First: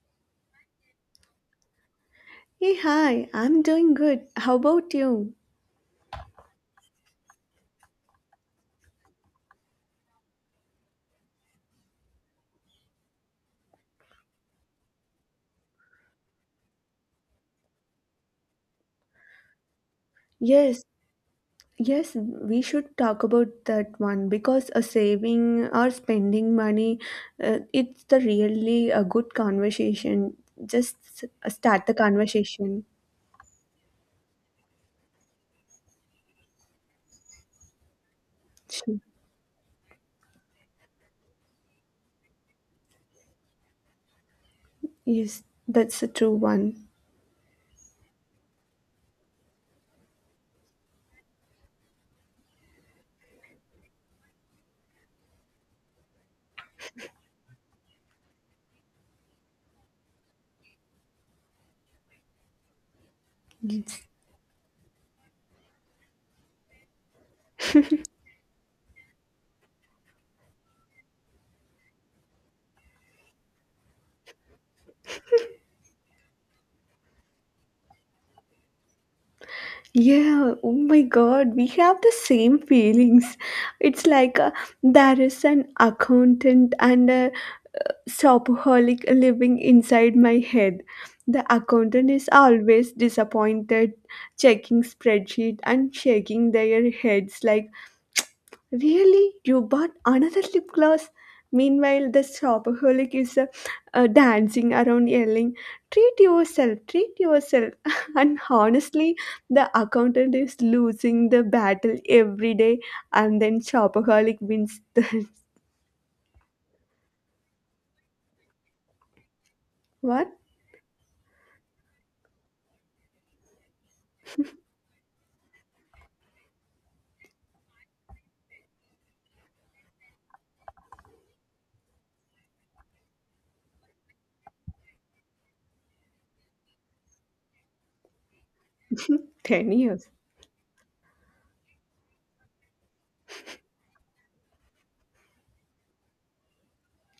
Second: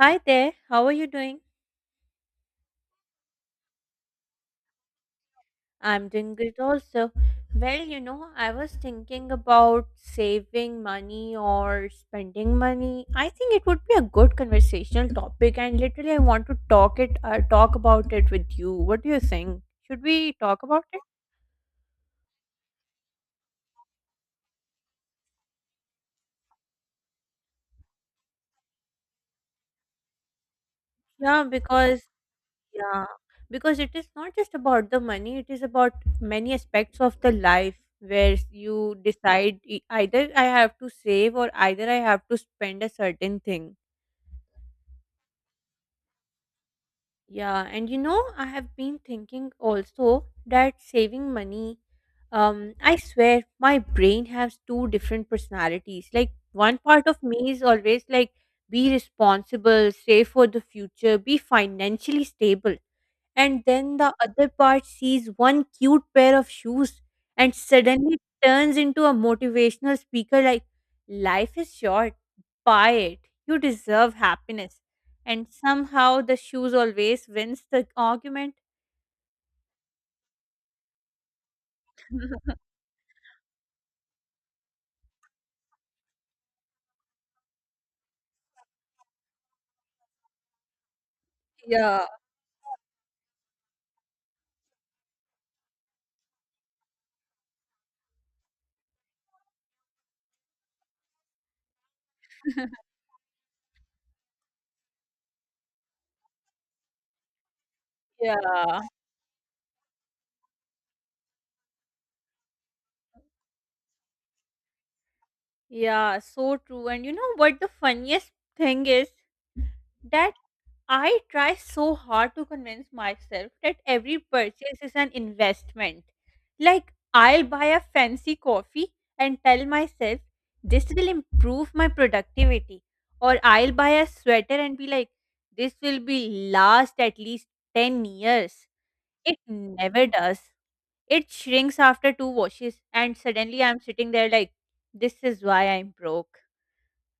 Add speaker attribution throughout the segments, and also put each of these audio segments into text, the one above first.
Speaker 1: Hi there, how are you doing?
Speaker 2: Hey, hi, I'm doing good. How about you?
Speaker 1: I'm doing great also. Well, I was thinking about saving money or spending money. I think it would be a good conversational topic, and literally, I want to talk about it with you. What do you think? Should we talk
Speaker 2: Yes,
Speaker 1: about it?
Speaker 2: yes, we should talk about that one because a saving or spending money, it's the really a good conversation. Just
Speaker 1: Yeah,
Speaker 2: start the
Speaker 1: because
Speaker 2: conversation.
Speaker 1: yeah, because it is not just about the money. It is about many aspects of the life where you
Speaker 2: Sure.
Speaker 1: decide either I have to save or either I have to spend a certain thing.
Speaker 2: Yes, that's a true one.
Speaker 1: Yeah, and I have been thinking also that saving money, I swear my brain has two different personalities. Like, one part of me is always like, be responsible, save for the future, be financially stable, and then
Speaker 2: Yes.
Speaker 1: the other part sees one cute pair of shoes and suddenly turns into a motivational speaker like, life is short, buy it, you deserve happiness, and somehow the shoes always wins the argument.
Speaker 2: Yeah, oh my God, we have the same feelings. It's like there is an accountant and a shopaholic living inside my head. The
Speaker 1: yeah
Speaker 2: accountant is always disappointed, checking spreadsheet and shaking their heads like, "Really, you bought another lip gloss?" Meanwhile, the shopaholic is dancing around, yelling, "Treat yourself, treat yourself!" And
Speaker 1: yeah
Speaker 2: honestly, the accountant is losing the battle every day, and then shopaholic wins the
Speaker 1: yeah so true. And you know what the funniest thing is,
Speaker 2: what
Speaker 1: that I try so hard to convince myself that every purchase is an investment. Like, I'll buy a fancy coffee and tell myself, this will improve my productivity. Or I'll buy a sweater and be like, this will be last at least 10 years. It
Speaker 2: ten
Speaker 1: never
Speaker 2: years.
Speaker 1: does. It shrinks after two washes, and suddenly I'm sitting there like, this is why I'm broke.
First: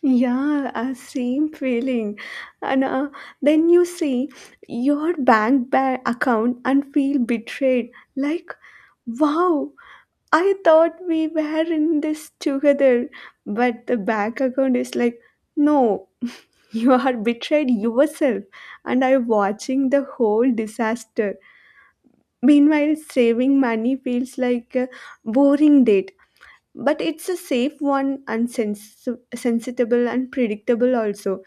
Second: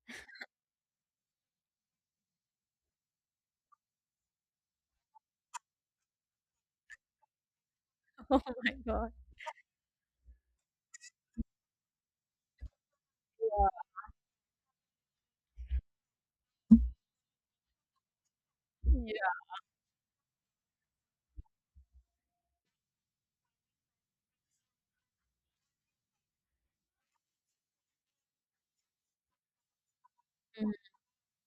Speaker 2: Yeah, same feeling. And then you see your account and feel betrayed.
Speaker 1: Oh
Speaker 2: Like,
Speaker 1: my god.
Speaker 2: wow, I thought we were in this together.
Speaker 1: Yeah.
Speaker 2: But the bank account is like, no, you are betrayed yourself. And I'm watching the whole disaster. Meanwhile, saving money feels like a boring date, but it's a safe one and sensible and
Speaker 1: Yeah.
Speaker 2: predictable also.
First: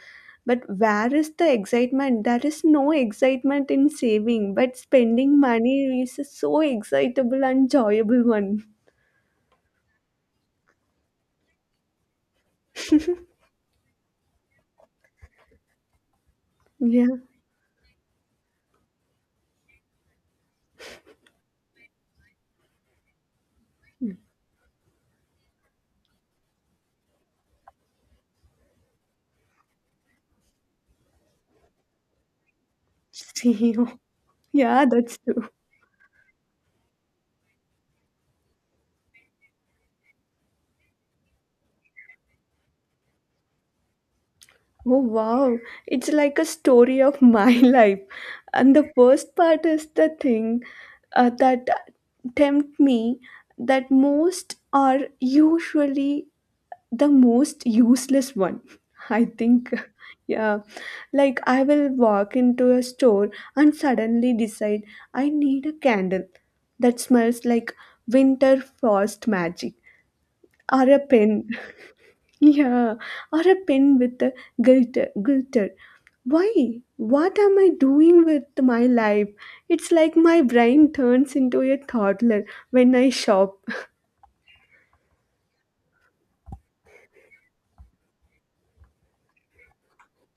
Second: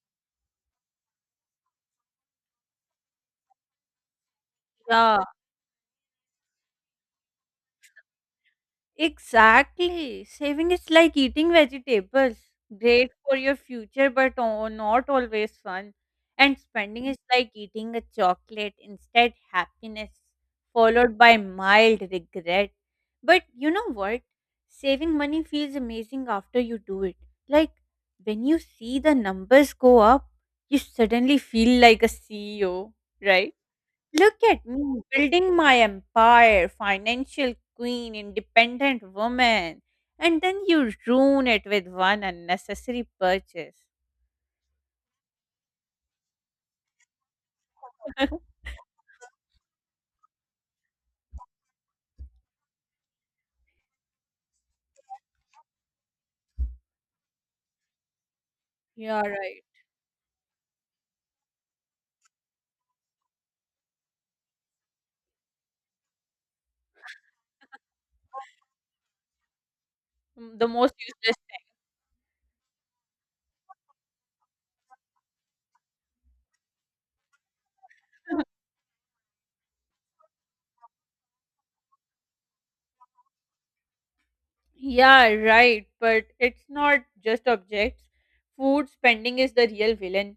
Speaker 2: But where is the excitement? There is no excitement in saving, but
Speaker 1: Mm.
Speaker 2: spending money is a so excitable and joyable one.
Speaker 1: Exactly. Saving is like eating vegetables. Great for your future, but oh, not always fun. And spending
Speaker 2: Yeah.
Speaker 1: is like eating a chocolate, instead, happiness, followed by mild regret. But you know what? Saving money feels amazing after you do it. Like when you see the numbers go up, you suddenly feel like a CEO, right?
Speaker 2: CEO.
Speaker 1: Look at
Speaker 2: Yeah,
Speaker 1: me
Speaker 2: that's true.
Speaker 1: building my empire, financial queen, independent woman, and then you ruin it with one unnecessary purchase.
Speaker 2: Oh wow, it's like a story of my life. And the worst part is the thing that tempt me that most are usually the most useless one,
Speaker 1: Yeah,
Speaker 2: I
Speaker 1: right.
Speaker 2: think. Yeah, like I will walk into a store and suddenly decide I need a candle that smells like winter frost magic,
Speaker 1: Mm, the
Speaker 2: or
Speaker 1: most
Speaker 2: a pen.
Speaker 1: useless
Speaker 2: Yeah, or a pen with a glitter. Why? What am I doing
Speaker 1: thing.
Speaker 2: with my life? It's like my brain turns into a toddler when I shop.
Speaker 1: yeah, right. But it's not just objects. Food spending is the real villain.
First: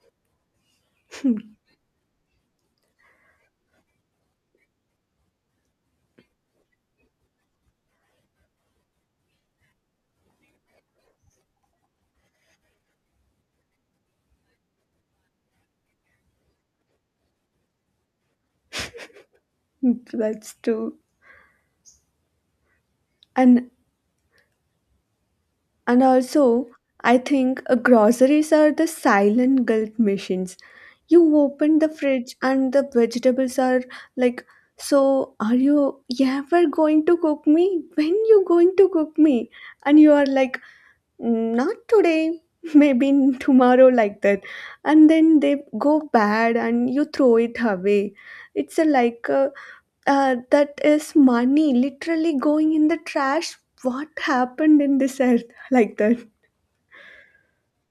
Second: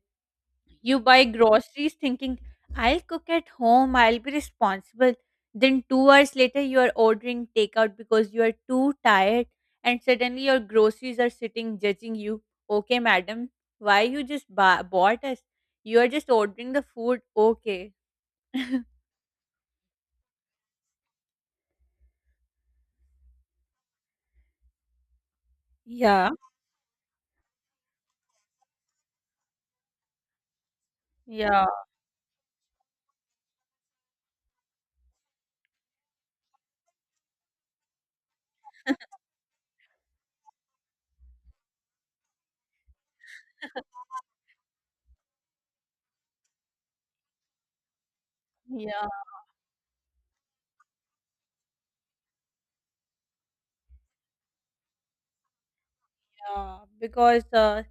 Speaker 1: You buy groceries thinking, I'll cook at home, I'll be responsible. Then, 2 hours later, you are ordering takeout because you are too tired, and suddenly your groceries are sitting judging you. Okay, madam, why you just bought us? You are just ordering the food. Okay.
Speaker 2: That's true. and And
Speaker 1: Yeah.
Speaker 2: also, I think groceries are the silent guilt machines. You
Speaker 1: Yeah,
Speaker 2: open the fridge and the vegetables are like, so are you ever going to cook me? When you going to cook me? And you are like, "Mm, not today, maybe tomorrow," like that. And then they go bad and you throw it away. It's a
Speaker 1: yeah,
Speaker 2: like that is money literally going in the trash. What happened in this earth, like that?
Speaker 1: yeah. Because uh,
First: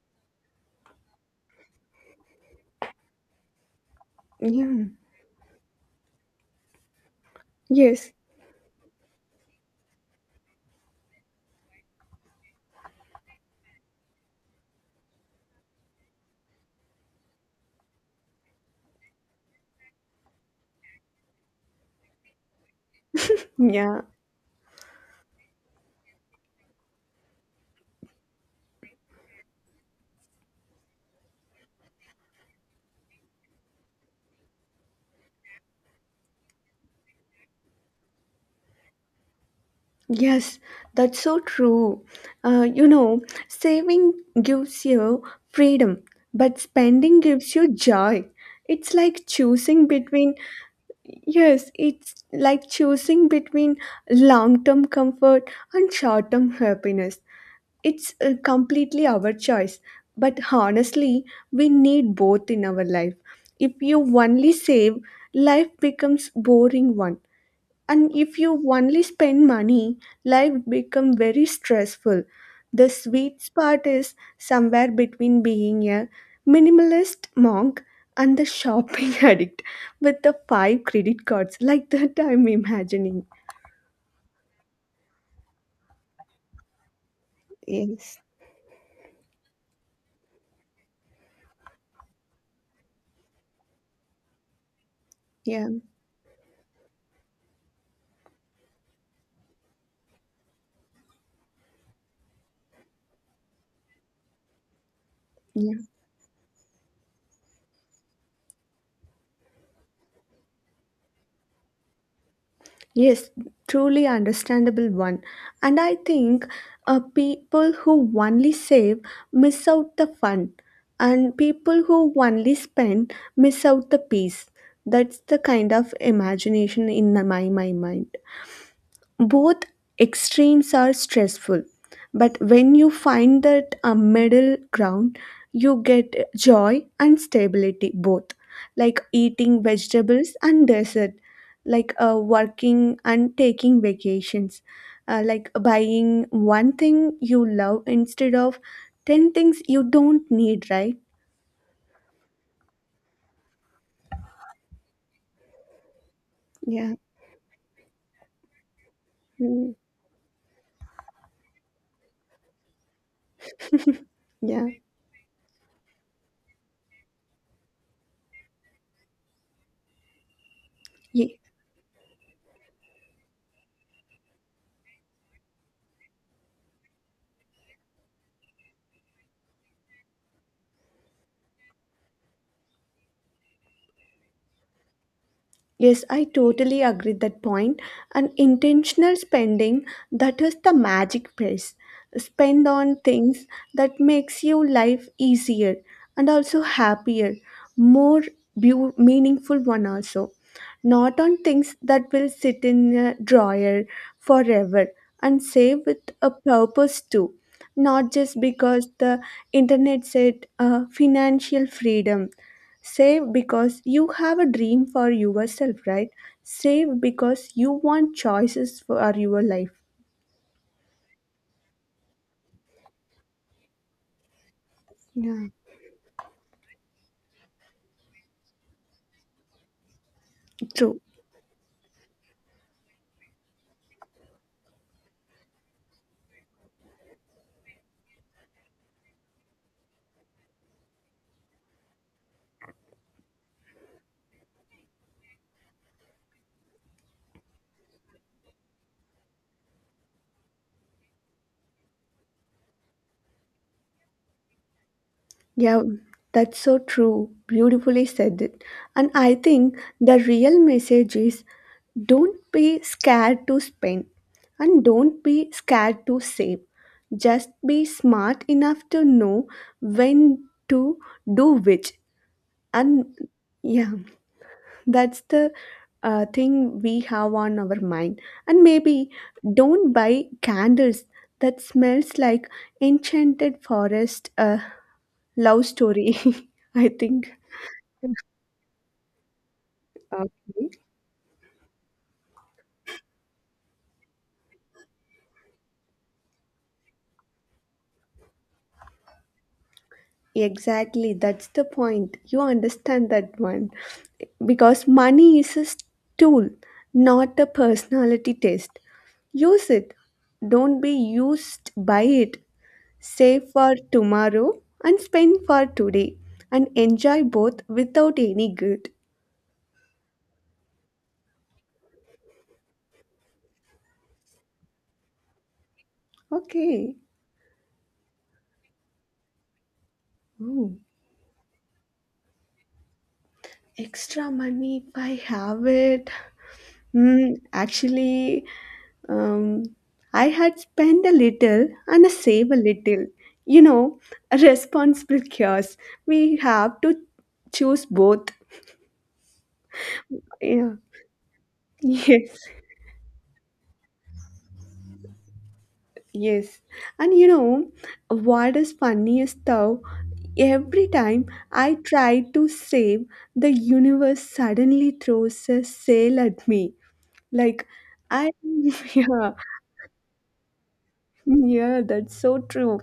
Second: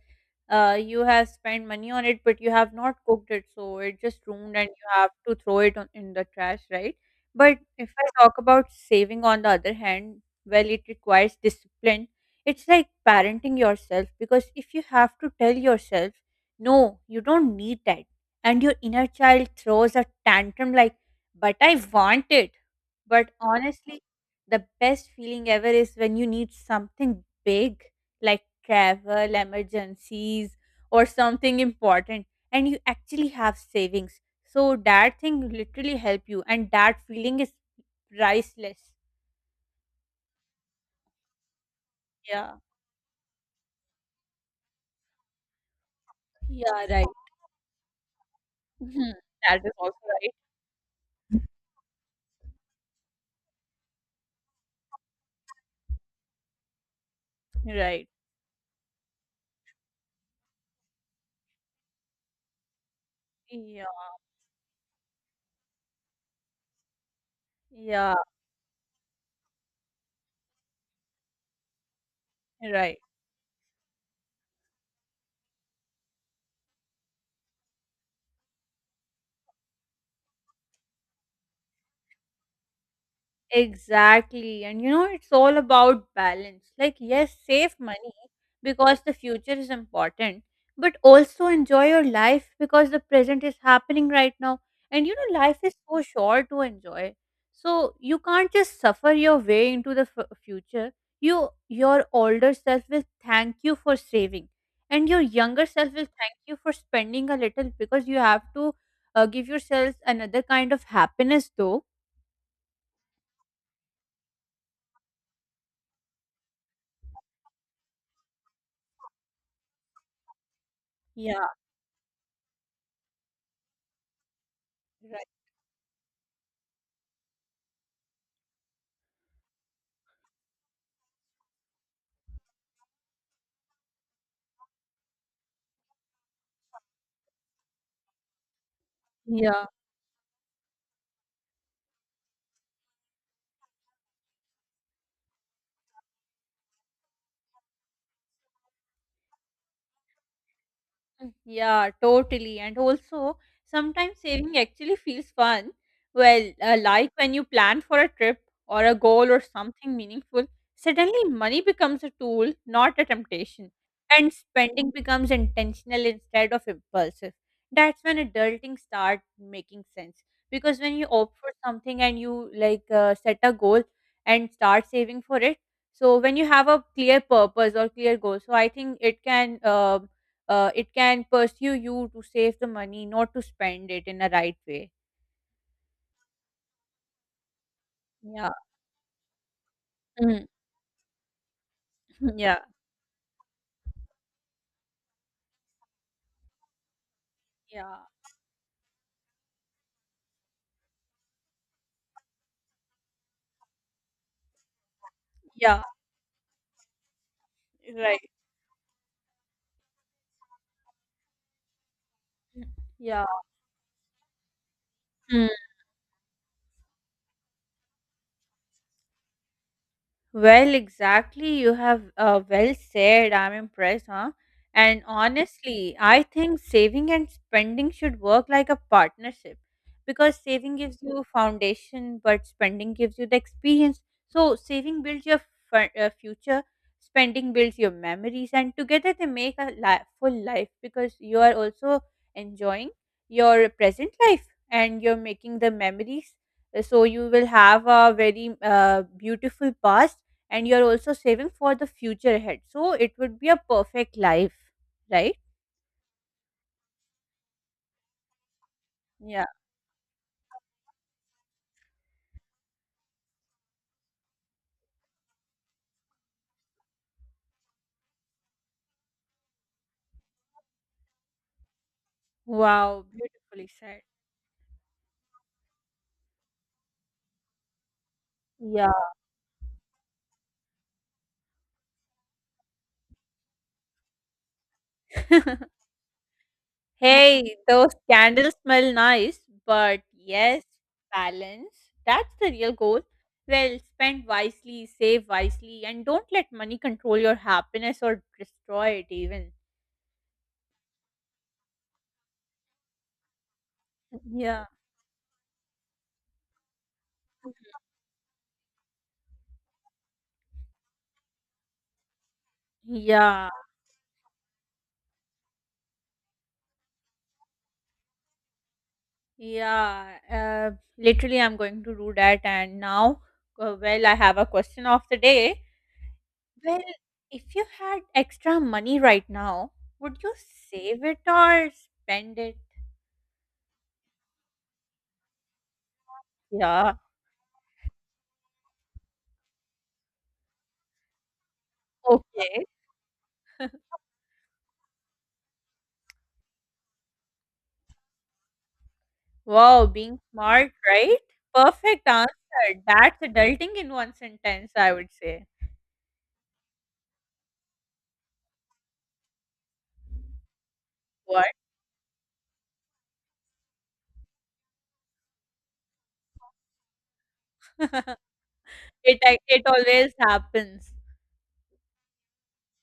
Speaker 1: uh, you have spent money on it, but you have not cooked it, so it just ruined and
Speaker 2: Yeah.
Speaker 1: you have to throw it on, in the trash, right? But if
Speaker 2: Yes.
Speaker 1: I talk about saving on the other hand, well, it requires discipline. It's like parenting yourself, because if you have to tell yourself, no, you don't need that, and your inner child throws a tantrum like, but I want it. But
Speaker 2: Yeah.
Speaker 1: honestly, the best feeling ever is when you need something big, like travel, emergencies, or something important, and you actually have savings. So that thing literally help you, and that feeling is priceless.
Speaker 2: Yes. That's so true.
Speaker 1: Yeah.
Speaker 2: You know, saving gives you freedom, but
Speaker 1: Yeah, right.
Speaker 2: spending gives you joy. It's
Speaker 1: Mhm.
Speaker 2: like
Speaker 1: That is
Speaker 2: choosing
Speaker 1: also right.
Speaker 2: between, yes, it's like choosing between long term comfort and short term happiness.
Speaker 1: Right.
Speaker 2: It's completely our choice. But honestly, we need both in our life. If
Speaker 1: Yeah,
Speaker 2: you only save, life becomes boring one, and
Speaker 1: yeah,
Speaker 2: if you only spend money, life become very stressful. The
Speaker 1: right.
Speaker 2: sweet spot is somewhere between being a minimalist monk and the shopping addict with the five credit cards, like that I'm imagining.
Speaker 1: Exactly. And it's all about balance. Like, yes, save money
Speaker 2: Yes.
Speaker 1: because the future is important, but also enjoy your life because the present is happening right now. And life
Speaker 2: Yeah.
Speaker 1: is so short to enjoy. So you can't just suffer your way into the future. You, your older self will thank you for saving, and your younger
Speaker 2: Yeah.
Speaker 1: self will thank you for spending a little because you have to give yourself another kind of happiness, though.
Speaker 2: Yes, truly understandable one. And I think people who only save miss out the fun, and
Speaker 1: Yeah.
Speaker 2: people who only spend miss out the peace. That's
Speaker 1: Right.
Speaker 2: the kind of imagination in my mind. Both extremes are stressful, but when you find that a middle ground, you get joy and stability both, like eating
Speaker 1: Yeah.
Speaker 2: vegetables and dessert, like working and taking vacations, like buying one thing you love instead of 10 things you don't need, right?
Speaker 1: Mm, yeah, totally. And also, sometimes saving actually feels fun. Well,
Speaker 2: Yeah.
Speaker 1: like when you plan for a trip or a goal or
Speaker 2: Mm.
Speaker 1: something meaningful, suddenly money becomes a tool, not a temptation. And
Speaker 2: Yeah.
Speaker 1: spending becomes intentional instead of impulsive. That's when adulting start making sense. Because when you opt
Speaker 2: Ye-
Speaker 1: for something and you like set a goal and start saving for it, so when you have a clear purpose or clear goal, so I think it can. It can pursue you to save the money, not to spend it in a right way.
Speaker 2: Yes, I totally agree that point. And
Speaker 1: Yeah.
Speaker 2: intentional spending, that
Speaker 1: Mm.
Speaker 2: is the magic phrase.
Speaker 1: Yeah.
Speaker 2: Spend on things that makes your life easier and also happier,
Speaker 1: Yeah.
Speaker 2: more meaningful one also. Not on things that will sit in a drawer forever, and
Speaker 1: Yeah.
Speaker 2: save with a purpose too. Not
Speaker 1: Right.
Speaker 2: just because the internet said financial freedom.
Speaker 1: Yeah.
Speaker 2: Save because you have a dream for
Speaker 1: Mm.
Speaker 2: yourself, right? Save because you want choices for your life.
Speaker 1: Well, exactly. You have well said. I'm impressed, huh? And
Speaker 2: Yeah.
Speaker 1: honestly, I think saving and spending should work like a partnership because saving
Speaker 2: True.
Speaker 1: gives you a foundation, but spending gives you the experience. So, saving builds your future, spending builds your memories, and together they make a full life because you are also enjoying your present life and you're making the memories. So, you will have a very beautiful past and you're also saving for the future ahead. So it would be a perfect life, right?
Speaker 2: Yeah, that's so true. Beautifully said it. And I
Speaker 1: Yeah.
Speaker 2: think the real message is don't be scared to spend and don't be scared to save. Just be smart enough to know when to do which.
Speaker 1: Wow,
Speaker 2: And
Speaker 1: beautifully
Speaker 2: yeah.
Speaker 1: said.
Speaker 2: That's the thing we have on our mind. And
Speaker 1: Yeah.
Speaker 2: maybe don't buy candles that smells like enchanted forest love story. I think.
Speaker 1: Hey, those candles smell nice, but yes,
Speaker 2: Okay.
Speaker 1: balance. That's the real goal. Well, spend wisely, save wisely, and don't let money control your happiness or destroy it even.
Speaker 2: Exactly, that's the point. You understand that one.
Speaker 1: Yeah.
Speaker 2: Because money is a tool, not a personality test. Use it. Don't be used by it. Save
Speaker 1: Yeah,
Speaker 2: for tomorrow and spend for today, and enjoy both without any guilt.
Speaker 1: yeah. Literally, I'm going to do that. And now, well, I have a question of the day. Well,
Speaker 2: Okay.
Speaker 1: if you had extra money right now, would you
Speaker 2: Ooh,
Speaker 1: save it or spend it?
Speaker 2: extra money if I have it.
Speaker 1: Yeah.
Speaker 2: Hmm. Actually, um, I had spent a little and save a
Speaker 1: Okay.
Speaker 2: little. You know, a responsible cures. We have to choose both.
Speaker 1: Wow, being smart,
Speaker 2: Yeah.
Speaker 1: right? Perfect answer.
Speaker 2: Yes.
Speaker 1: That's adulting in one sentence, I would say.
Speaker 2: Yes, and you know what is funniest though? Every time
Speaker 1: What?
Speaker 2: I try to save, the universe suddenly throws a sale at me. Like I,
Speaker 1: it
Speaker 2: yeah,
Speaker 1: it always happens.
Speaker 2: yeah, that's so true.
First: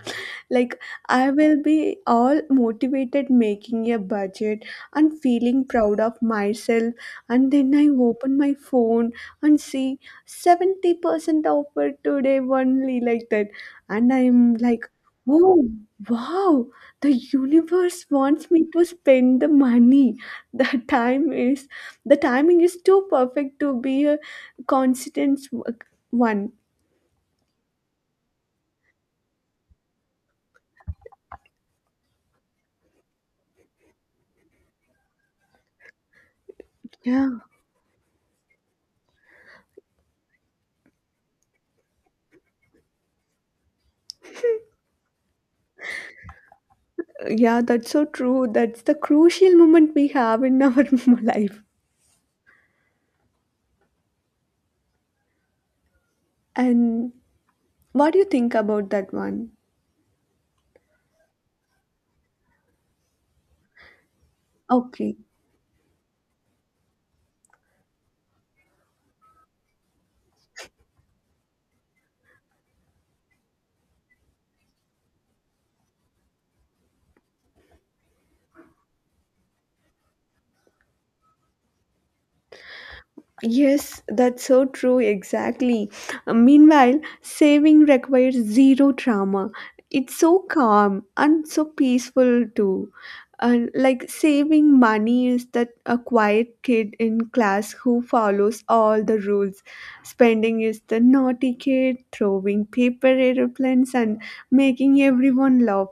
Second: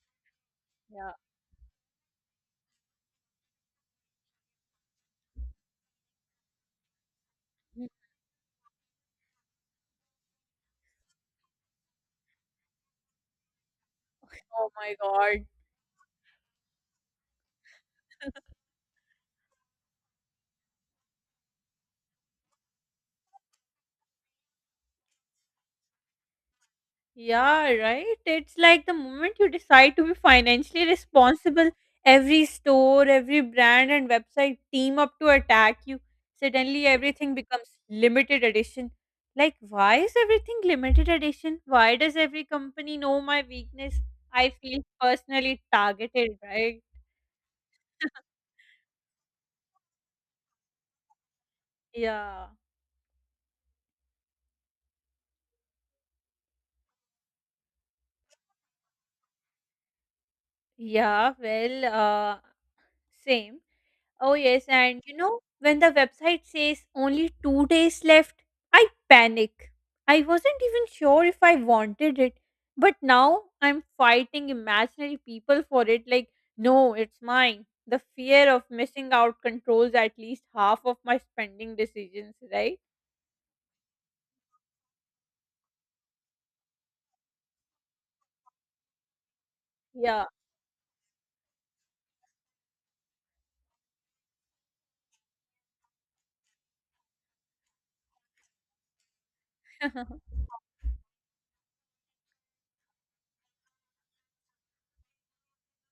Speaker 2: Like,
Speaker 1: Yeah.
Speaker 2: I will be all motivated making a budget and feeling proud of myself. And then I open my phone and see 70% offer today only, like that. And I'm
Speaker 1: Oh
Speaker 2: like,
Speaker 1: my god.
Speaker 2: oh, wow, the universe wants me to spend the money. The time is, the timing is too perfect to be a constant one.
Speaker 1: Yeah, right? It's like the moment you decide to be financially responsible, every store, every brand and website team up to attack you. Suddenly
Speaker 2: Yeah.
Speaker 1: everything becomes limited edition. Like, why is everything limited edition? Why does every company know my weakness? I feel personally targeted, right?
Speaker 2: Yeah, that's so true. That's the crucial moment we have in our life.
Speaker 1: Yeah.
Speaker 2: And what do you think about that one?
Speaker 1: Yeah, well, same. Oh, yes. And
Speaker 2: Okay.
Speaker 1: when the website says only 2 days left, I panic. I wasn't even sure if I wanted it. But now I'm fighting imaginary people for it. Like, no, it's mine. The fear of missing out controls at least half of my spending decisions, right?
Speaker 2: Yes, that's so true, exactly. Meanwhile, saving requires zero drama. It's
Speaker 1: Yeah.
Speaker 2: so calm and so peaceful too. And like saving money is that a quiet kid in class who follows all the rules. Spending is the naughty kid throwing paper airplanes and making everyone laugh.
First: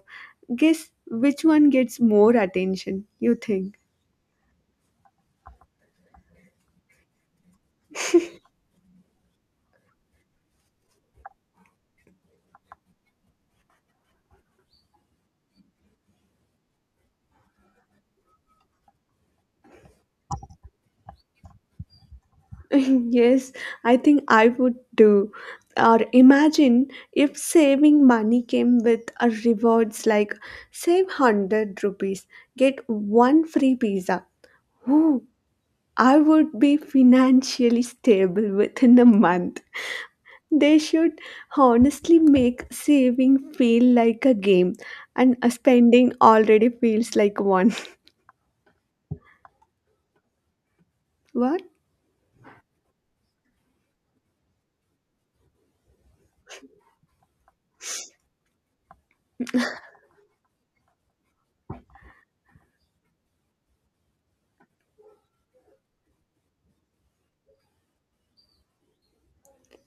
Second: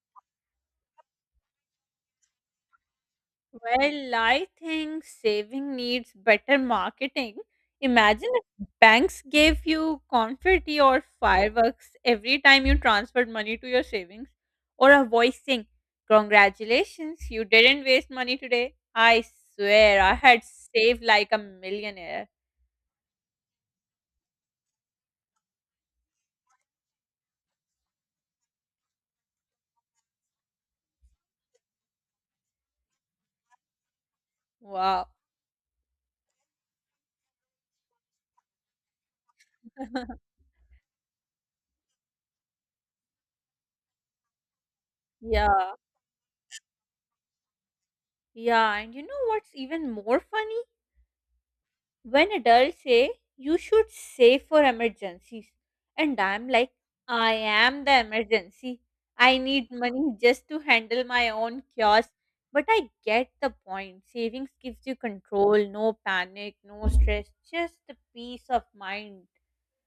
Speaker 2: Guess which one gets more attention, you think?
Speaker 1: Well, I think saving needs better marketing. Imagine if banks gave you confetti or fireworks every time you transferred money to your savings, or a voice saying, congratulations, you didn't waste money today. I swear, I had saved like a millionaire.
Speaker 2: Yes, I think I would do. Or imagine if saving money came with a rewards like save 100 rupees, get one free pizza.
Speaker 1: Wow.
Speaker 2: Ooh, I would be financially stable within a month. They should honestly make saving feel like a game, and
Speaker 1: Yeah.
Speaker 2: spending already feels like one.
Speaker 1: Yeah. And you know what's even more funny?
Speaker 2: What?
Speaker 1: When adults say, you should save for emergencies, and I'm like, I am the emergency, I need money just to handle my own chaos. But I get the point, savings gives you control, no panic, no stress, just the peace of mind.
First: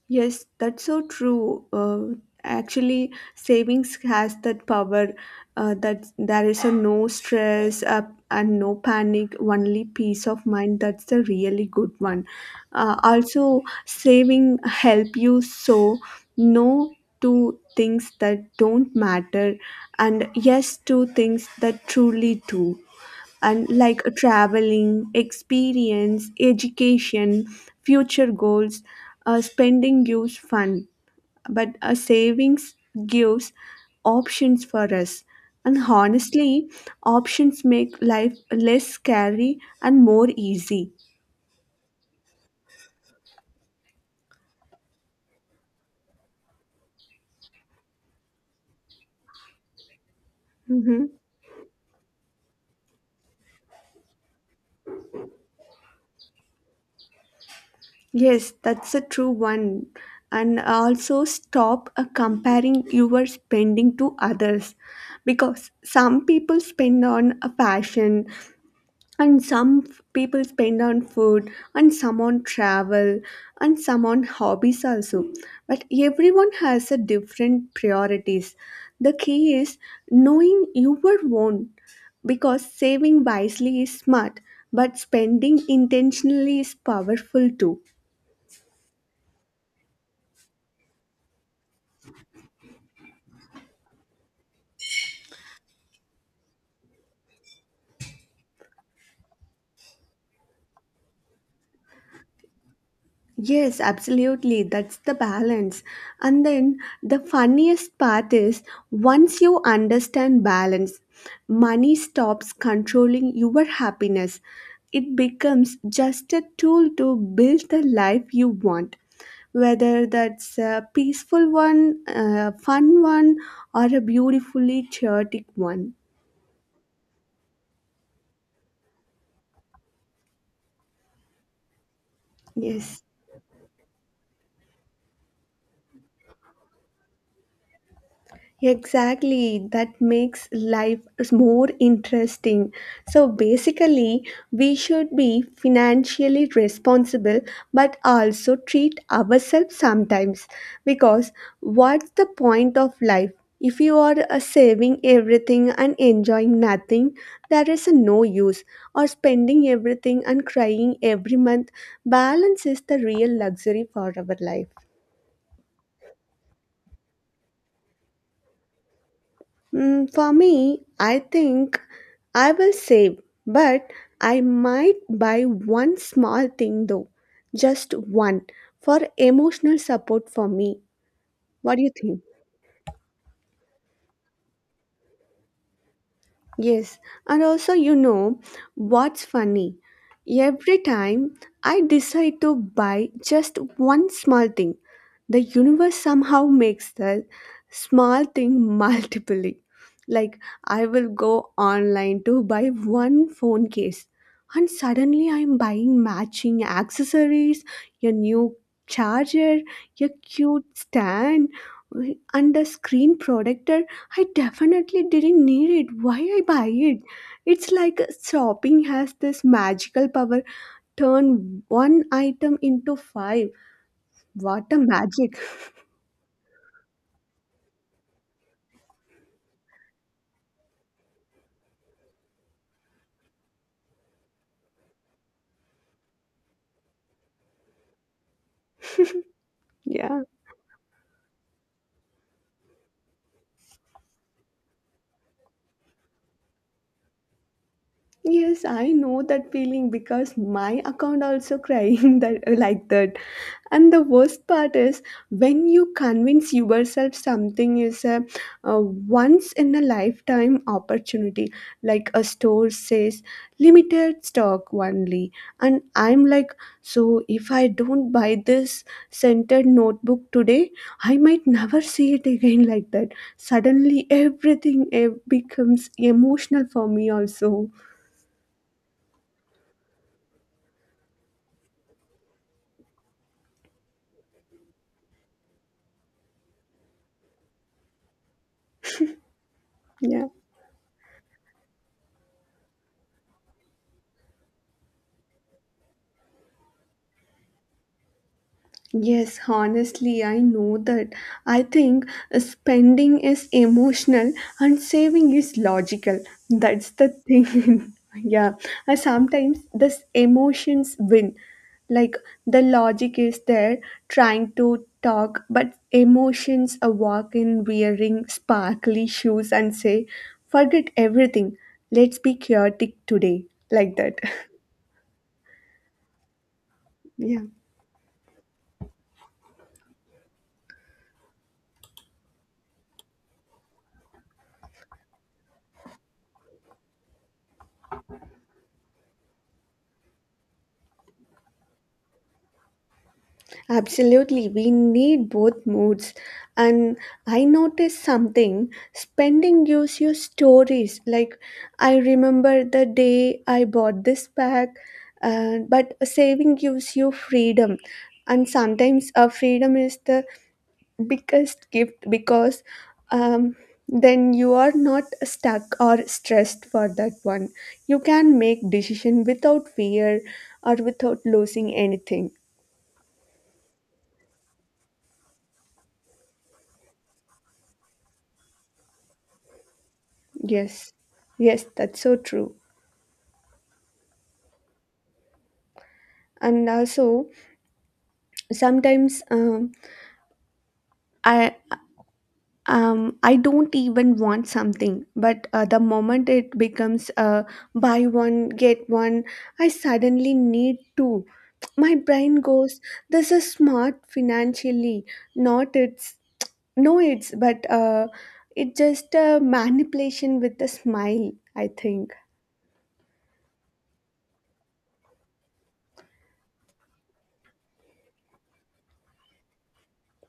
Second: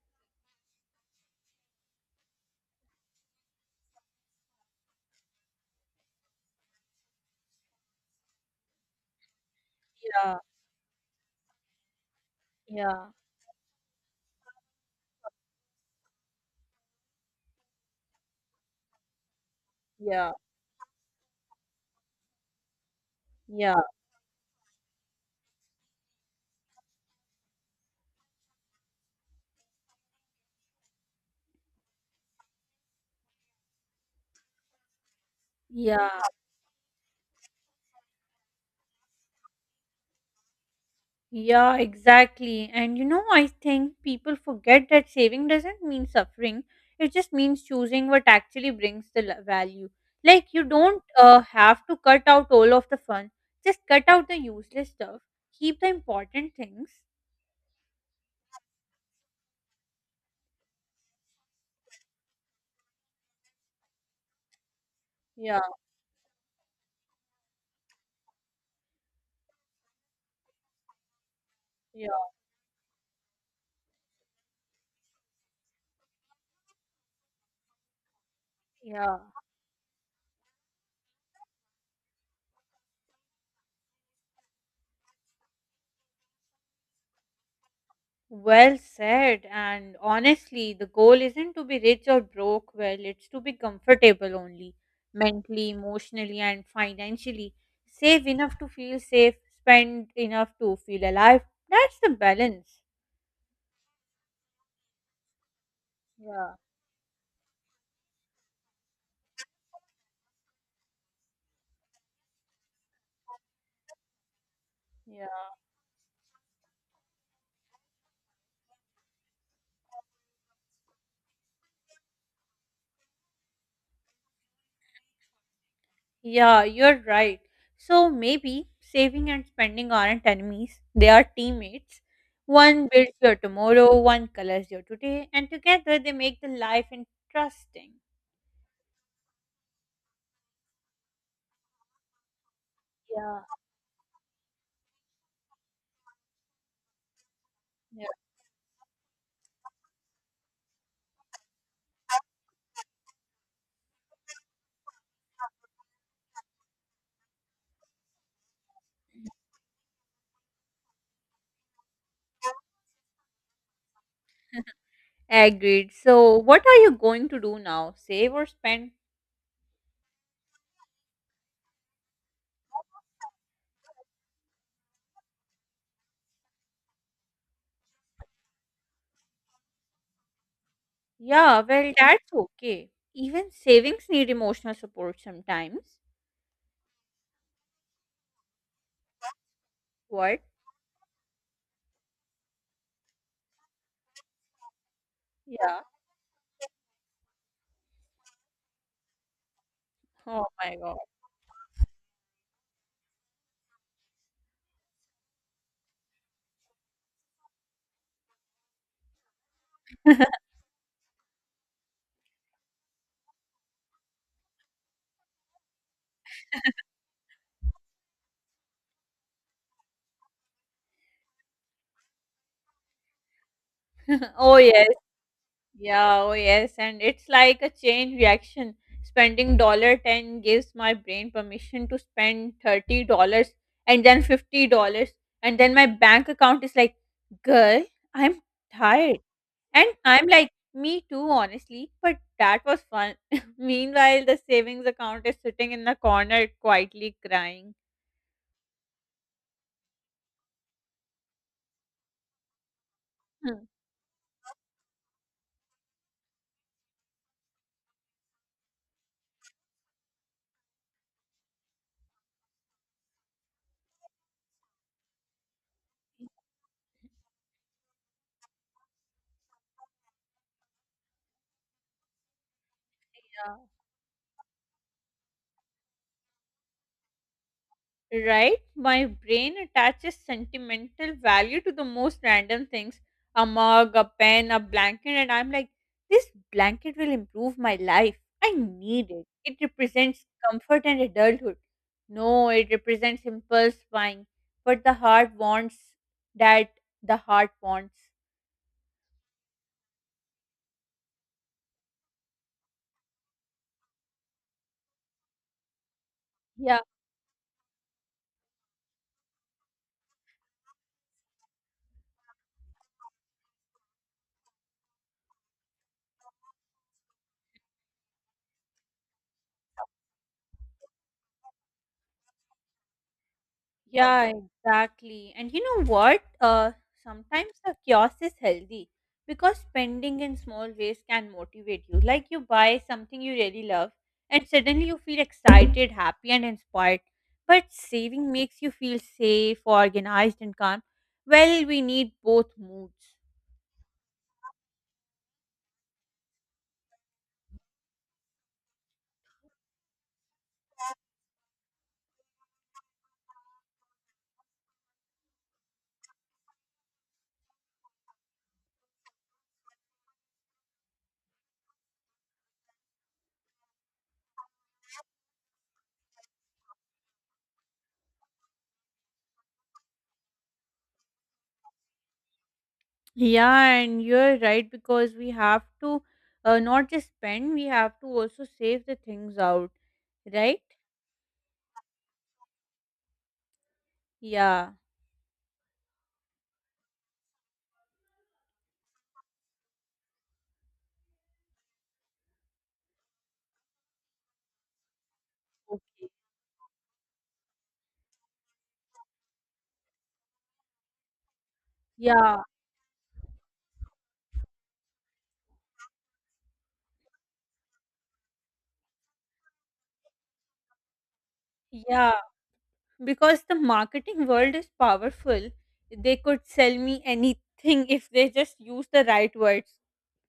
Speaker 2: Yes, that's so true. Actually, savings has that power that there is a no stress and no panic, only peace
Speaker 1: Yeah.
Speaker 2: of mind. That's the really good one.
Speaker 1: Yeah.
Speaker 2: Also, saving help you so no to things that don't matter, and
Speaker 1: Yeah,
Speaker 2: yes to things that truly do, and
Speaker 1: yeah,
Speaker 2: like traveling, experience, education, future goals. Spending gives fun, but a savings gives options for us. And
Speaker 1: yeah.
Speaker 2: honestly, options make life less scary and more easy.
Speaker 1: Yeah, exactly. And I think people forget that saving doesn't mean suffering. It just means choosing what actually brings the value. Like, you don't
Speaker 2: Mm-hmm.
Speaker 1: have to cut out all of the fun. Just cut out the useless stuff. Keep the important things.
Speaker 2: Yes, that's a true one. And also stop comparing your spending to others,
Speaker 1: Yeah,
Speaker 2: because some people spend on a fashion, and some people spend on food, and
Speaker 1: yeah,
Speaker 2: some on travel, and some on hobbies also. But everyone has a different priorities. The
Speaker 1: yeah.
Speaker 2: key is knowing your own, because saving wisely is smart, but spending intentionally is powerful too.
Speaker 1: Well said. And honestly, the goal isn't to be rich or broke. Well, it's to be comfortable only, mentally, emotionally, and financially. Save enough to feel safe, spend enough to feel alive. That's the balance.
Speaker 2: Yes, absolutely. That's the balance. And
Speaker 1: Yeah,
Speaker 2: then the funniest part is once you understand balance, money stops controlling your happiness. It
Speaker 1: yeah.
Speaker 2: becomes just a tool to build the life you want, whether that's a peaceful one, a fun one, or a beautifully chaotic one.
Speaker 1: Yeah, you're right. So maybe saving and spending aren't enemies, they are teammates. One
Speaker 2: Yes.
Speaker 1: builds your tomorrow, one colors your today, and together they make the life interesting.
Speaker 2: Exactly, that makes life is more interesting. So
Speaker 1: Yeah,
Speaker 2: basically, we should be financially responsible but
Speaker 1: yeah.
Speaker 2: also treat ourselves sometimes, because what's the point of life? If you are saving everything and enjoying nothing, there is no use. Or spending everything and crying every month, balance is the real luxury for our life.
Speaker 1: Agreed. So, what are you going to do now? Save or spend?
Speaker 2: Mm, for me, I think I will save, but I might buy one small thing though, just one, for emotional support for me.
Speaker 1: Yeah,
Speaker 2: What do you
Speaker 1: well,
Speaker 2: think?
Speaker 1: that's okay. Even savings need emotional support sometimes.
Speaker 2: Yes, and also, you know what's funny?
Speaker 1: What?
Speaker 2: Every time I decide to buy just one small thing, the
Speaker 1: Yeah.
Speaker 2: universe somehow makes the small thing multiply. Like,
Speaker 1: Oh my
Speaker 2: I
Speaker 1: god.
Speaker 2: will go online to buy one phone case, and suddenly I'm buying matching accessories, a new charger, a cute stand, and a screen protector I definitely didn't need it. Why I buy it? It's like shopping has this magical power. Turn one item into five.
Speaker 1: Oh
Speaker 2: What a
Speaker 1: yes.
Speaker 2: magic.
Speaker 1: Yeah, oh yes. And it's like a chain reaction. Spending dollar ten gives my brain permission to spend $30 and then $50. And then my bank account is like, girl, I'm tired. And
Speaker 2: Yeah.
Speaker 1: I'm like, me too, honestly, but that was fun. Meanwhile, the savings account is sitting in the corner quietly crying.
Speaker 2: Yes, I know that feeling because my account also crying that like that.
Speaker 1: Hmm.
Speaker 2: And the worst part is when you convince yourself something is a once in a lifetime opportunity, like a store says limited stock only. And I'm like, so if I don't buy this scented notebook today, I might never see it again, like that. Suddenly, everything becomes emotional for me, also.
Speaker 1: Yeah. Right? My brain attaches sentimental value to the most random things, a mug, a pen, a blanket, and I'm like, this blanket will improve my life. I need it. It represents
Speaker 2: Yeah.
Speaker 1: comfort and adulthood. No, it represents impulse buying, but the heart wants that the heart wants.
Speaker 2: Yes, honestly, I know that. I think spending is emotional and saving is logical. That's the thing. Yeah, sometimes this emotions win. Like the logic is there trying to talk, but emotions walk in wearing sparkly shoes and say, forget everything. Let's be chaotic today. Like that.
Speaker 1: Yeah, exactly. And you know what?
Speaker 2: Yeah.
Speaker 1: Sometimes the kiosk is healthy because spending in small ways can motivate you. Like you buy something you really love and suddenly you feel excited, happy, and inspired. But saving makes you feel safe, organized, and calm. Well, we need both moods.
Speaker 2: Absolutely, we need both moods. And I noticed something spending gives you stories. Like, I remember the day I bought this pack, but saving gives you freedom. And sometimes freedom is the biggest gift, because um, then you are not stuck or stressed for that one. You can make decision without fear or without losing anything.
Speaker 1: Yeah, and you're right because we have to not just spend, we have to also save the things out, right?
Speaker 2: Yes, yes, that's so true.
Speaker 1: Yeah.
Speaker 2: And also, sometimes I I don't even want something, but the
Speaker 1: Okay.
Speaker 2: moment it becomes buy one get one, I suddenly need two. My brain
Speaker 1: Yeah,
Speaker 2: goes, "This is smart financially, not it's no it's, but it's just a manipulation with a smile." I think.
Speaker 1: yeah. Because the marketing world is powerful. They could sell me anything if they just use the right words,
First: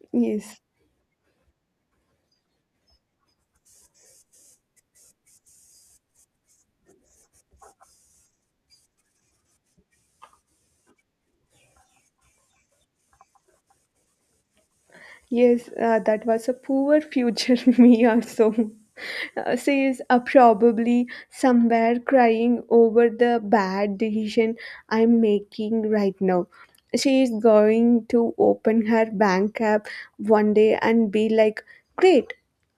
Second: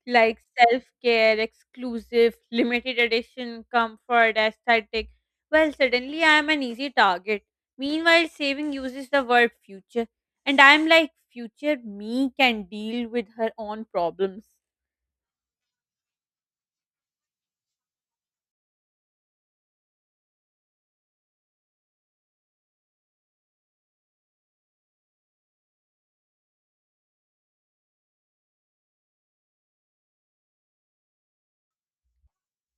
Speaker 1: like
Speaker 2: Yes.
Speaker 1: self-care, exclusive, limited edition, comfort, aesthetic. Well, suddenly I am an easy target. Meanwhile, saving uses the word future, and I'm like, future me can deal with her own problems.
Speaker 2: Yes, that was a poor future me also. She is probably somewhere crying over the bad decision I'm making right now. She is going to open her bank app one day and be like, great,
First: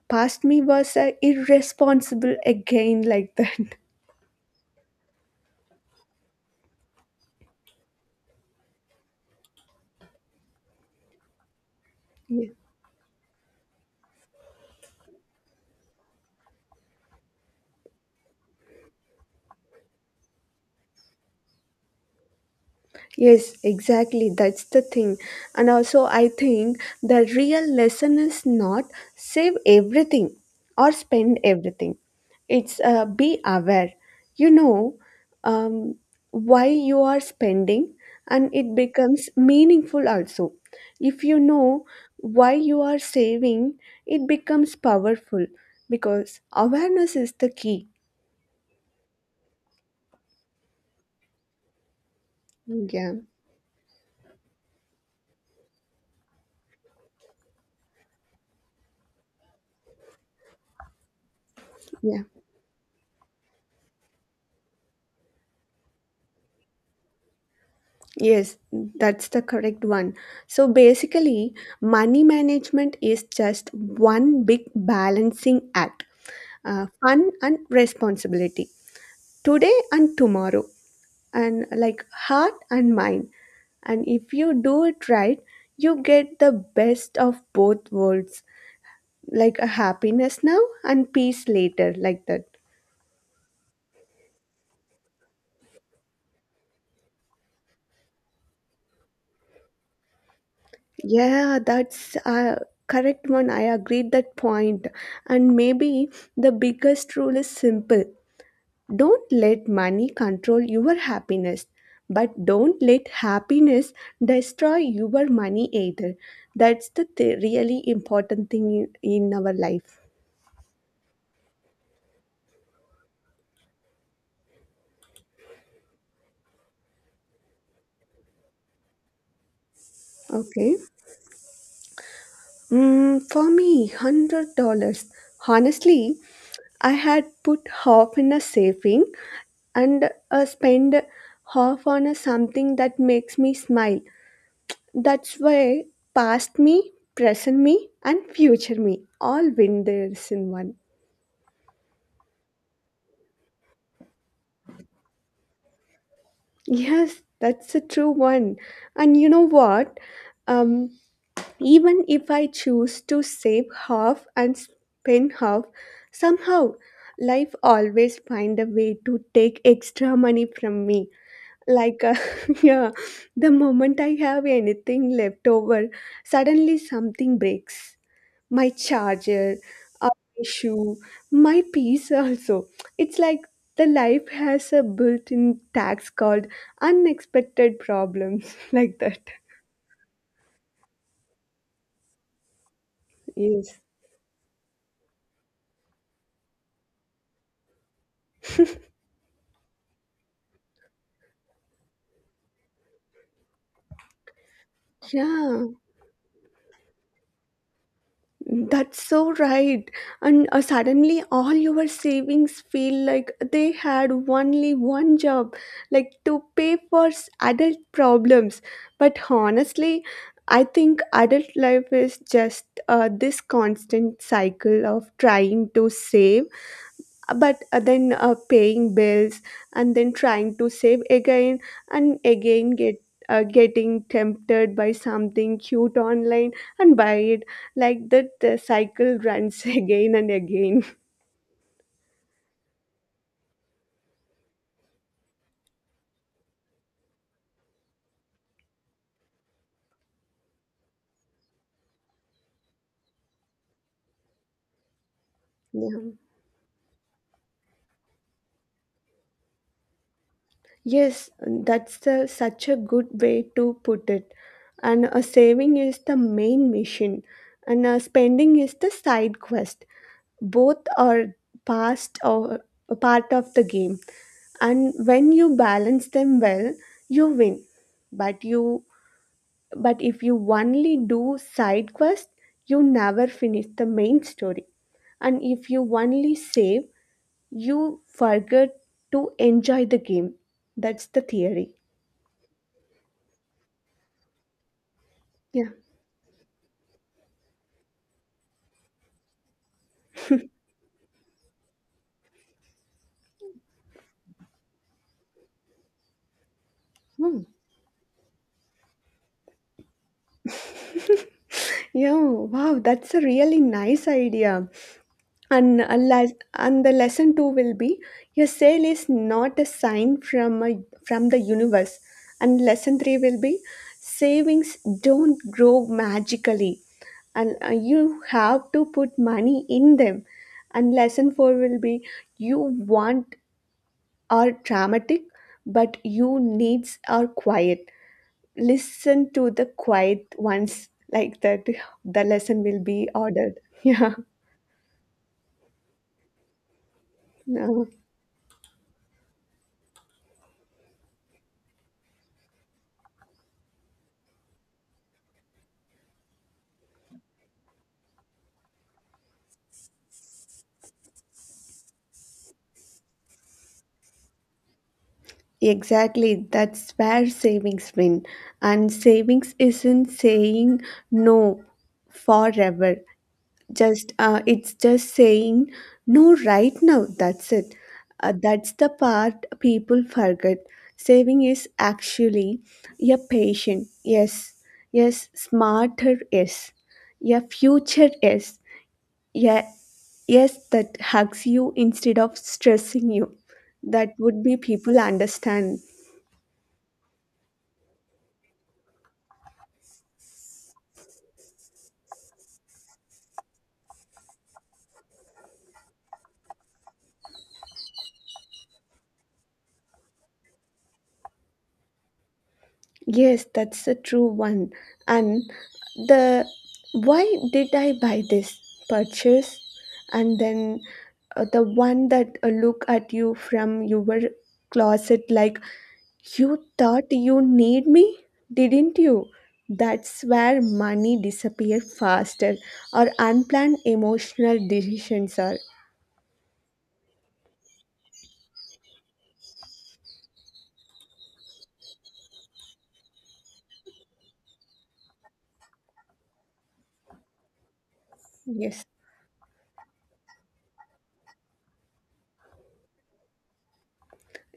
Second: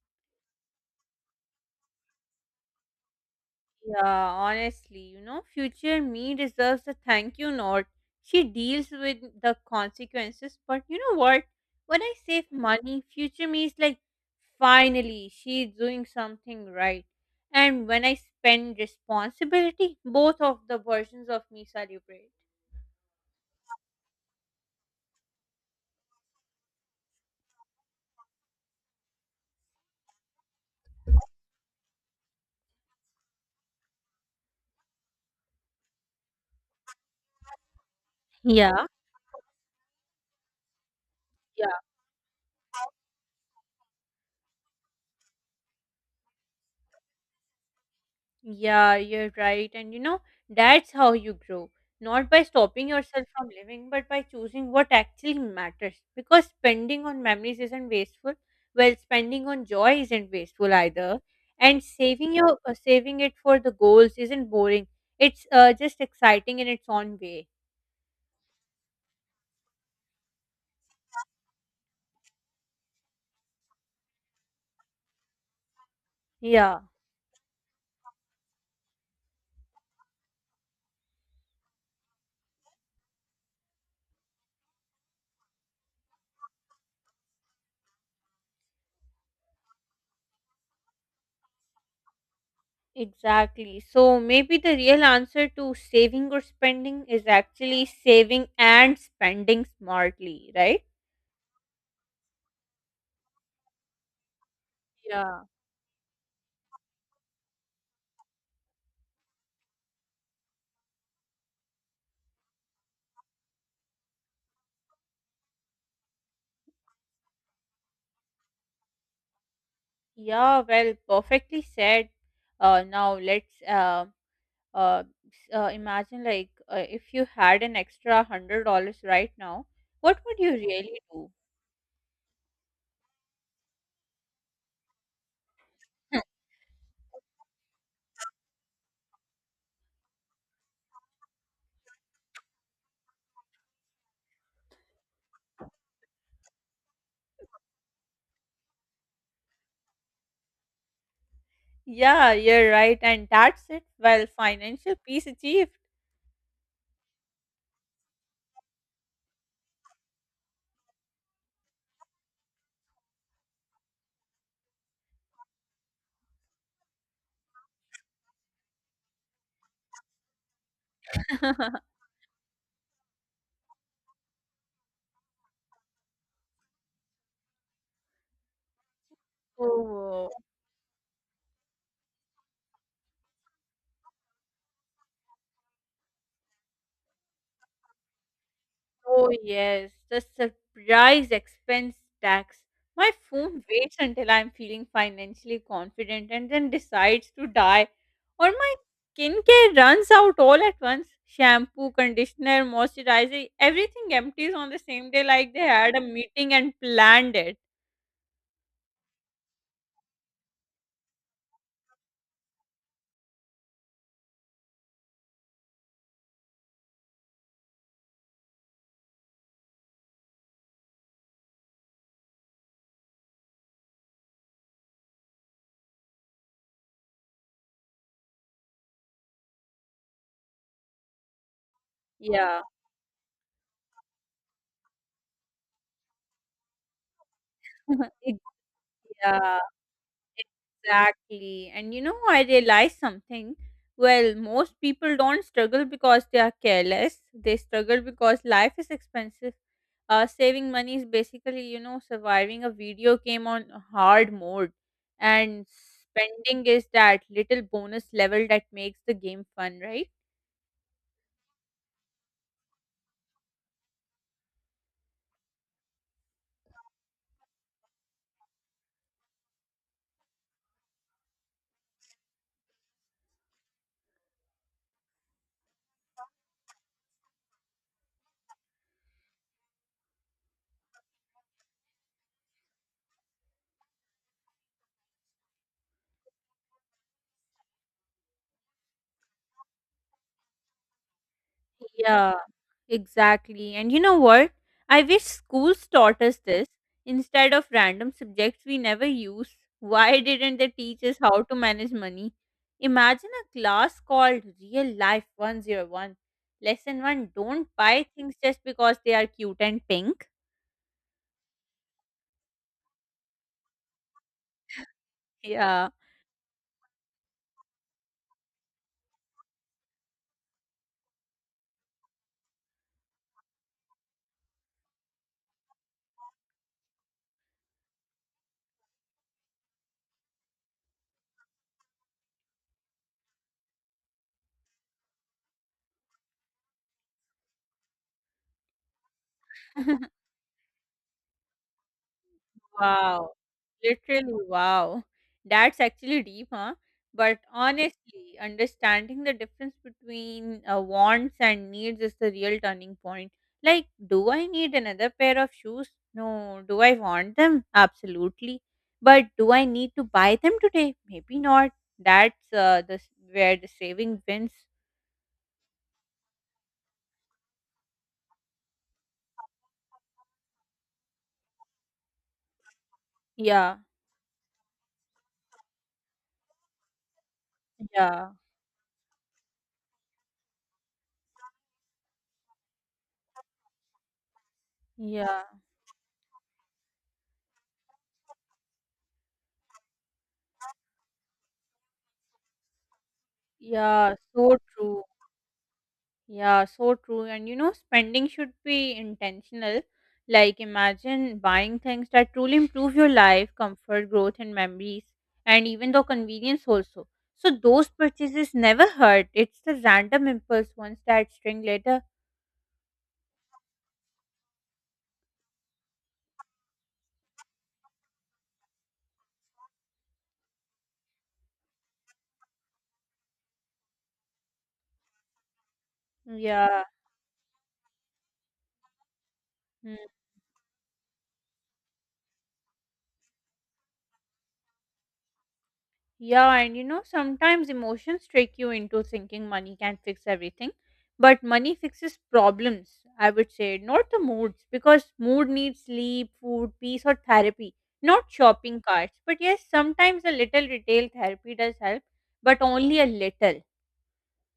Speaker 2: past me was irresponsible again like that.
Speaker 1: Yeah, honestly, future me deserves a thank you note. She deals with the consequences, but you know what? When I save money, future me is like, finally, she's doing something right. And when I spend responsibility, both of the versions of me celebrate.
Speaker 2: Yes, exactly. That's the thing. And also, I think the real lesson is not save everything or spend everything. It's be aware. You know um, why you are spending, and it
Speaker 1: Yeah.
Speaker 2: becomes meaningful also. If you know why you are saving, it becomes powerful because awareness is the key.
Speaker 1: Yeah, you're right. And you know, that's how you grow. Not by stopping
Speaker 2: Yeah,
Speaker 1: yourself from living, but by choosing what actually matters. Because spending on memories isn't wasteful. Well, spending on joy isn't wasteful either. And
Speaker 2: yeah.
Speaker 1: saving your saving it for the goals isn't boring. It's just exciting in its own way.
Speaker 2: Yes, that's the correct one. So basically, money management is just one big balancing act
Speaker 1: Yeah,
Speaker 2: fun and responsibility today and tomorrow, and like heart and mind. And if you do it right, you get the best of both worlds like a happiness now and peace later, like that.
Speaker 1: exactly. So maybe the real answer to saving or spending is actually saving and spending smartly, right?
Speaker 2: Yeah, that's a correct one. I agreed that point.
Speaker 1: Yeah.
Speaker 2: And maybe the biggest rule is simple. Don't let money control your happiness, but don't let happiness destroy your money either. That's the really important thing in our life.
Speaker 1: Yeah, well, perfectly said. Now let's uh, imagine like if you had an extra $100 right now, what would you
Speaker 2: Okay.
Speaker 1: really do?
Speaker 2: Mm, for me, $100. Honestly, I had put half in a saving and spend half on a something that makes me smile. That's why past me, present me, and future me all win theirs in one.
Speaker 1: Yeah, you're right, and that's it. Well, financial peace achieved.
Speaker 2: Yes, that's a true one. And you know what? Um, Even if I choose to save half and spend half, somehow life always find a way to take extra money from me. Like yeah, the moment I have anything left over, suddenly something breaks. My charger, uh,
Speaker 1: Oh,
Speaker 2: my shoe, my piece also. It's like the life has a built-in tax called unexpected problems like that.
Speaker 1: oh, yes, the surprise expense tax. My phone
Speaker 2: Yes.
Speaker 1: waits until I'm feeling financially confident and then decides to die. Or my skincare runs out all at once. Shampoo, conditioner, moisturizer, everything empties on the same day like they
Speaker 2: Yeah.
Speaker 1: had a meeting and planned it.
Speaker 2: That's so right. And suddenly, all your savings feel like they had only one job, like to pay for adult problems. But honestly, I think adult life is just this constant cycle of trying to save but then paying bills and then trying to save again and
Speaker 1: Yeah.
Speaker 2: again getting tempted by something cute online and buy it like that
Speaker 1: Ex-
Speaker 2: the cycle
Speaker 1: yeah.
Speaker 2: runs again and again
Speaker 1: Exactly. And you know, I realized something. Well, most people don't struggle because they are careless. They struggle because life is expensive. Saving money is basically, you know, surviving a video game on hard mode. And
Speaker 2: yeah.
Speaker 1: spending is that little bonus level that makes the game fun, right?
Speaker 2: Yes, that's such a good way to put it and saving is the main mission and spending is the side quest both are past or a part of the game and when you balance them well you win but you but if you only do side quest you never finish the main story and if you only save you forget to enjoy the game that's the theory
Speaker 1: Yeah, exactly. And you know what? I wish
Speaker 2: yeah.
Speaker 1: schools taught us this instead of random subjects we never use. Why didn't they teach us how to manage money? Imagine a class called Real Life 101. Lesson 1,
Speaker 2: Hmm.
Speaker 1: don't buy things just because they are cute and pink.
Speaker 2: Yeah, wow, that's a really nice idea. And,
Speaker 1: Yeah.
Speaker 2: and the lesson two will be your sale is not a sign from the universe. And lesson three will be savings don't grow magically, and you have to put money in them. And lesson four will be you want are dramatic, but you needs are quiet, listen to the quiet ones like that the lesson will be
Speaker 1: Wow.
Speaker 2: ordered yeah.
Speaker 1: Literally, wow. That's actually deep, huh? But
Speaker 2: No.
Speaker 1: honestly, understanding the difference between wants and needs is the real turning point. Like, do I need another pair of shoes? No. Do I want them? Absolutely. But do I need to buy them today? Maybe not. That's where the saving wins.
Speaker 2: Exactly, that's where savings win, and savings isn't saying no forever,
Speaker 1: Yeah.
Speaker 2: just it's just saying no right now that's it.
Speaker 1: Yeah.
Speaker 2: That's the part people forget, saving is actually a patient yes, yes
Speaker 1: Yeah.
Speaker 2: smarter is a future is. Yeah, yes, that hugs you instead of stressing you. That
Speaker 1: Yeah.
Speaker 2: would be
Speaker 1: So
Speaker 2: people
Speaker 1: true.
Speaker 2: understand.
Speaker 1: Yeah, so true. And you know, spending should be intentional. Like, imagine buying things that truly improve your life, comfort, growth, and memories, and even though convenience also. So, those purchases never hurt. It's the random impulse ones that string later.
Speaker 2: Yes, that's a true one. And the why did I buy this purchase? And then the one that look at you from your closet like you
Speaker 1: Yeah.
Speaker 2: thought you need me, didn't you?
Speaker 1: Hmm.
Speaker 2: That's where money disappear faster or unplanned emotional decisions are.
Speaker 1: Yeah, and you know, sometimes emotions trick you into thinking money can fix everything, but money fixes problems, I would say, not the moods, because mood needs sleep, food, peace, or therapy, not shopping
Speaker 2: Yes.
Speaker 1: carts. But yes, sometimes a little retail therapy does help, but only a little.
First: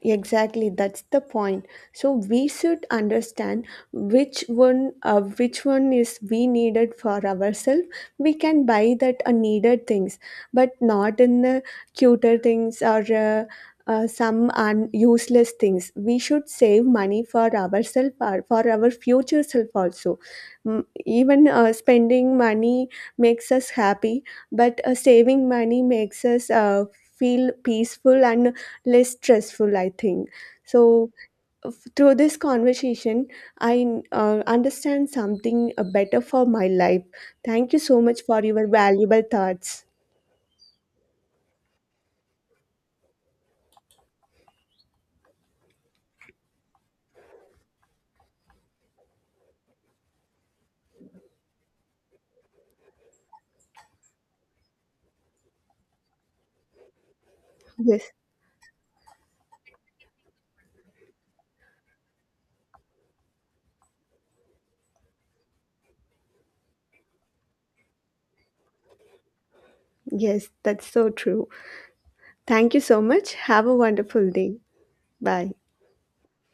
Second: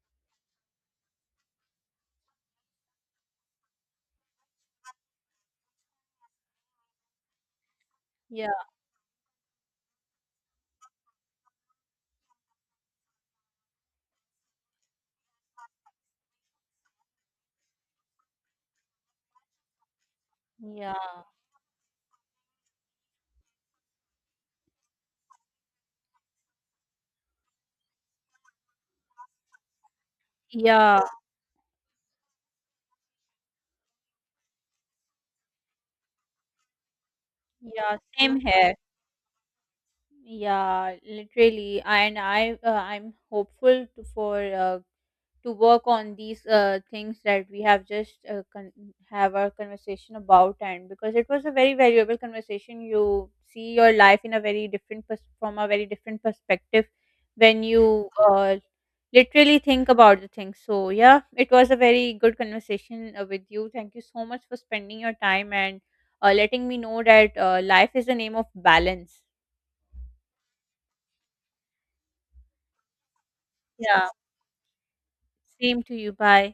Speaker 2: Exactly, that's the point. So we should understand which one is we needed for ourselves. We
Speaker 1: Yeah,
Speaker 2: can buy that needed things, but not in the cuter things or useless things. We should save money for ourselves or for our future self also. Mm,
Speaker 1: yeah,
Speaker 2: even spending money makes us happy, but saving money makes us feel peaceful and less stressful I think.
Speaker 1: yeah,
Speaker 2: So through this conversation I understand something better for my life, thank you
Speaker 1: yeah,
Speaker 2: so much
Speaker 1: same
Speaker 2: for your
Speaker 1: here.
Speaker 2: valuable thoughts.
Speaker 1: Yeah, literally, and I'm hopeful to work on these things that we have just have our conversation about, and because it was a very valuable conversation. You see your life in a very from a very different perspective when you
Speaker 2: yes
Speaker 1: literally think about the things. So yeah, it was a very good conversation with you. Thank you so much for spending your time and letting me know that life is the name of balance.
Speaker 2: yes, that's so true, thank you so much, have a
Speaker 1: Yeah,
Speaker 2: wonderful day, bye.
Speaker 1: same to you. Bye.